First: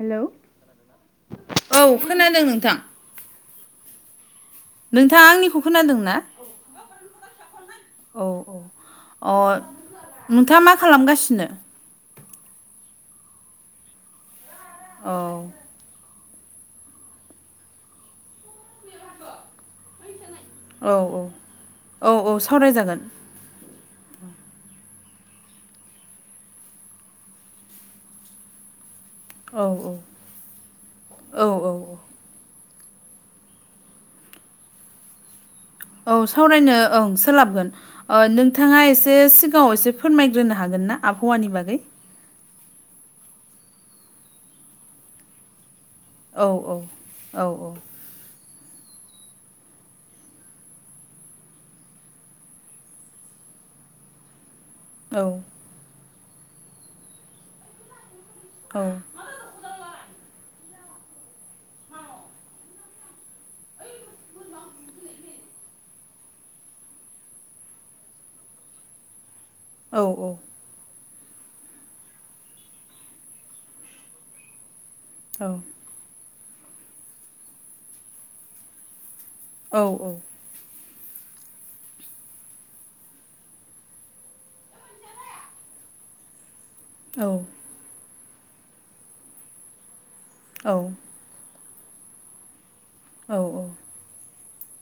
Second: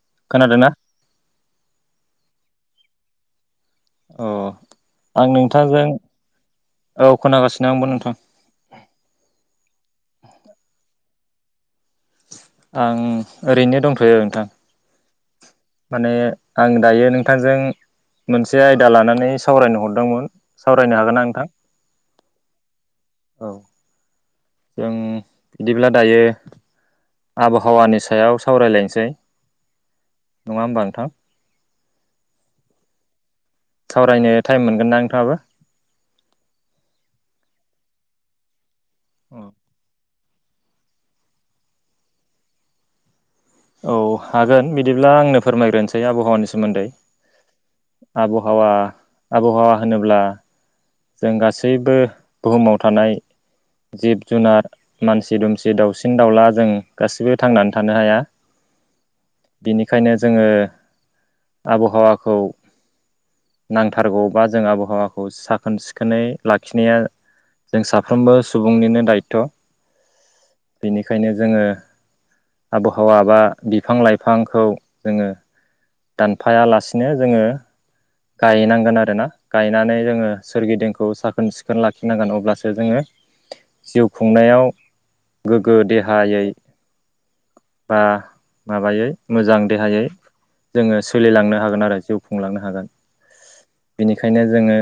Hello खोनादोंना औ खोनादों नोंथां। अ नोंथाङा आं आंनिखौ नोंथांजों खोनादों ना औ खोनागासिनो आंबो नोंथां। औ औ अ नोंथांङा मा खालामगासिनो? आं ओरैनो दंथ'यो नोंथां। औ माने आं दायो नोंथांजों मोनसे आयदा लानानै सावरायनो हर दोंमोन औ सावरायनो हागोन ना नोंथां? औ औ सावरायजागोन औ जों बिदिब्ला दायो आबहावानि सायाव सावरायलायनोसै औ औ नङा होमबा औ नोंथां औ औ सावरायनो टाइम मोनगोनदा नोंथांङाबो? औ सावरायनो ओं सोलाबगोन नोंथांङा एसे सिगांङाव एसे फोरमायग्रोनो हागोन ना आबहावानि बागै? औ हागोन बिदिब्ला आंनो फोरमायग्रोनोसै औ आबहावानि सोमोन्दै औ आबहावा आबहावा होनोब्ला जों गासैबो बुहुमाव थानाय जिब जुनार औ मानसि दुम जि दाउसिन दाउला जों गासिबो थांनानै थानो हाया। औ बिनिखायनो जोंङो आबहावाखौ नांथारगौ बा जों आबहावाखौ सा सान सिखोनै लाखिनाया जों साफ्रोमबो सुबुंनिनो दायथ' औ औ बेनिखायनो जोंङो आबहाव बा बिफां लाइफांखौ जोंङो औ दानफायालासिनो जोंङो गायनांगोन आरोना। औ गायनानै जोंङो सोरगिदिंखौ साखोन सिखोन लाखिनांगोन अब्लासो जोंङो जिउ खुंनायाव गोग्गो देहायै औ बा माबायै मोजां देहायै जोङो सो सोलिलांनो हागोन आरो जिउ खुंलांनो हागोन। औ औ बेनिखायनो जोङो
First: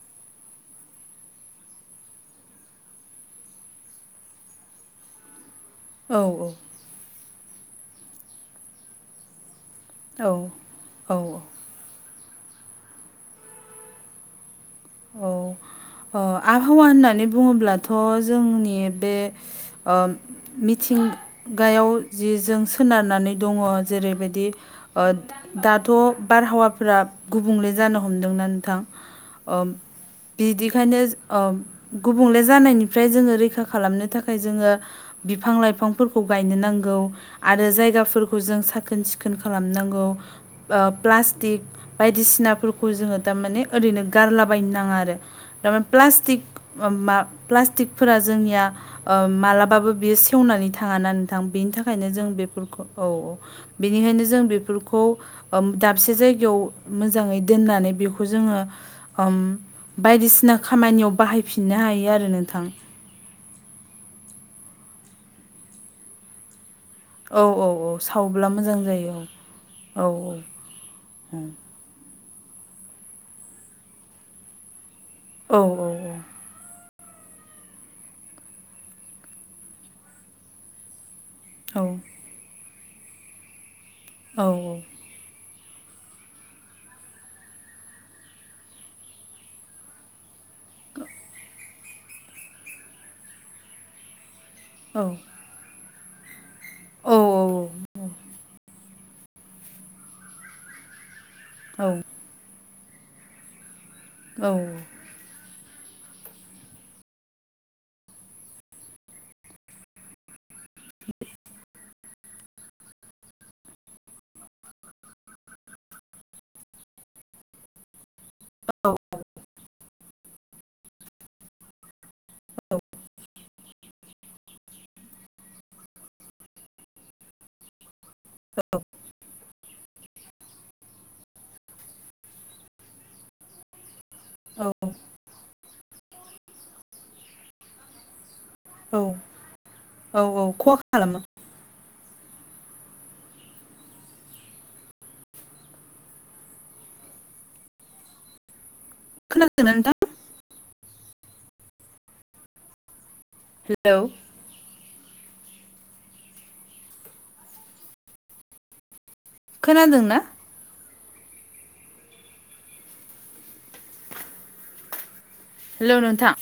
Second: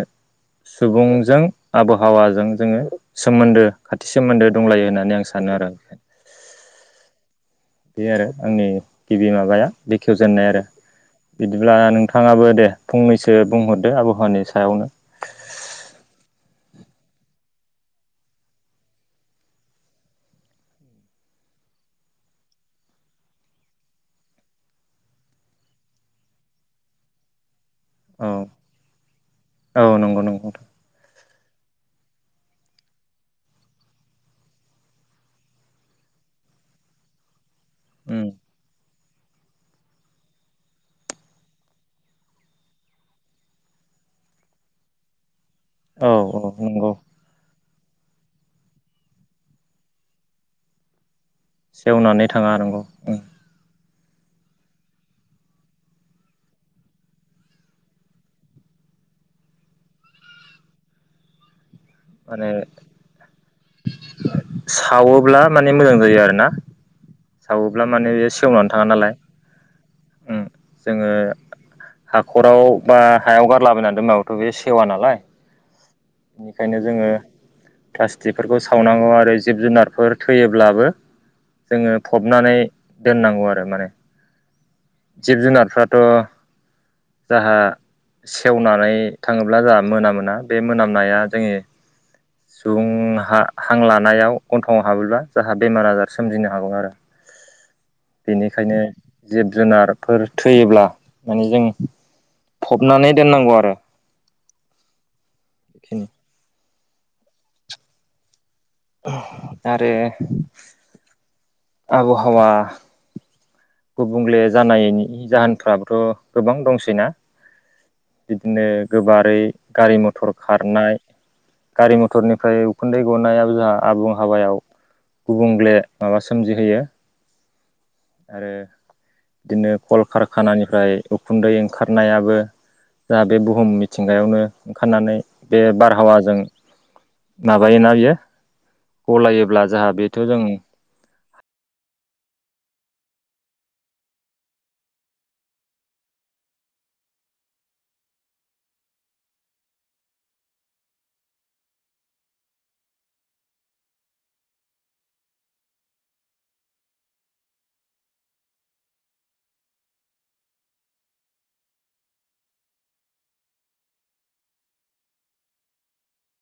सुबुंजों आबहावाजों जोङो सोमोन्दो खाथि सोमोन्दो दंलायो होननानै आं सानो आरो। ओमफाय औ औ बे आरो आंनि गिबि माबाया औ बेखेवजेननाय आरो औ औ बिदि ब्ला नोंथाङाबो दे फंनैसो बुंहरदो आबहावानि सायावनो औ ओ आबहावा होननानै बुङोब्लाथ' जोंनि बे ओम मिथिंगायाव जि जों सोनारनानै दङ जेरैबायदि ओ दाथ' बारहावाफोरा गुबुंले जानो औ हमदोंना नोंथां। ओम औ नंगौ नंगौ बिदि बेखायनो जो गुबुंले जानायनिफ्राय जोङो रैखा खालामनो थाखाय जोङो बिफां लाइफांफोरखौ गायनो नांगौ। आरो उम जायगाफोरखौ जों साखोन सिखोन खालाम नांगौ। ओ प्लास्टिक बायदिसिनाफोरखौ जोङो थामाने ओरैनो गारलाबायनो नाङा आरो थामा औ औ प्लास्टिक मा नंगौ मा प्लास्टिकफोरा जोंनिया ओ मालाबाबो बियो सेवनानै थाङा ना नो थां बेनि थाखायनो सेवनानै जों थाङा नंगौ बेफोरखौ औ उम औ बेनिखायनो जों बेफोरखौ ओम दाबसे जायगायाव मोजाङै दोननानै बेखौ जोङो। ओम बायदिसिना खामानियाव बाहायफिननो हायो। आरो मानो नोंथां सावोब्ला माने मोजां जायो आरो ना। औ औ सावोब्ला औ माने बे सावब्ला सेवनानै मोजां थाङा नालाय जायो औ उम जोङो हाखराव बा हायाव गारलाबायनानै दोनबाबोथ' बे सेवा नालाय औ औ औ बेनिखायनो जोङो प्लास्टिकफोरखौ सावनांगौ आरो जिब जुनारफोर थैयोब्लाबो औ जोङो फबनानै दोननांगौ आरो माने। औ औ जिब जुनारफोराथ' जाहा सेवनानै थाङोब्ला जाहा मोना मोना बे मोना नाया जोङो सुबुं हा हां लानायाव गन्थंआव हाबोब्ला जाहा बेमार आजार सोमजिनो हागौ आरो। बेनिखायनो जिब जुनारफोर थैयोब्ला माने जों फबनानै दोननांगौ आरो। औ खिनि आरो आब'हावा गुबुंले जानायनि जाहोनफ्राबोथ' गोबां दंसैना। बिदिनो गोबारै गारि मथर खारनाय गारि मथ थरनिफ्राय उखुन्दै गनायाबो जाहा आबुं हावायाव गुबुंगले माबा सोमजिहोयो। आरो दिनो कलकारखानानिफ्राय उखुन्दै ओंखारनायाबो जा बे बुहुम मि थिंगायावनो ओंखारनानै बे बारहावाजों माबायोना बियो। औ गलायोब्ला जोंहा औ बेथ' औ जों खहा खालामो। खोनादो ना नोंथां? हेलौ खोनादों ना? हेलौ नोंथां।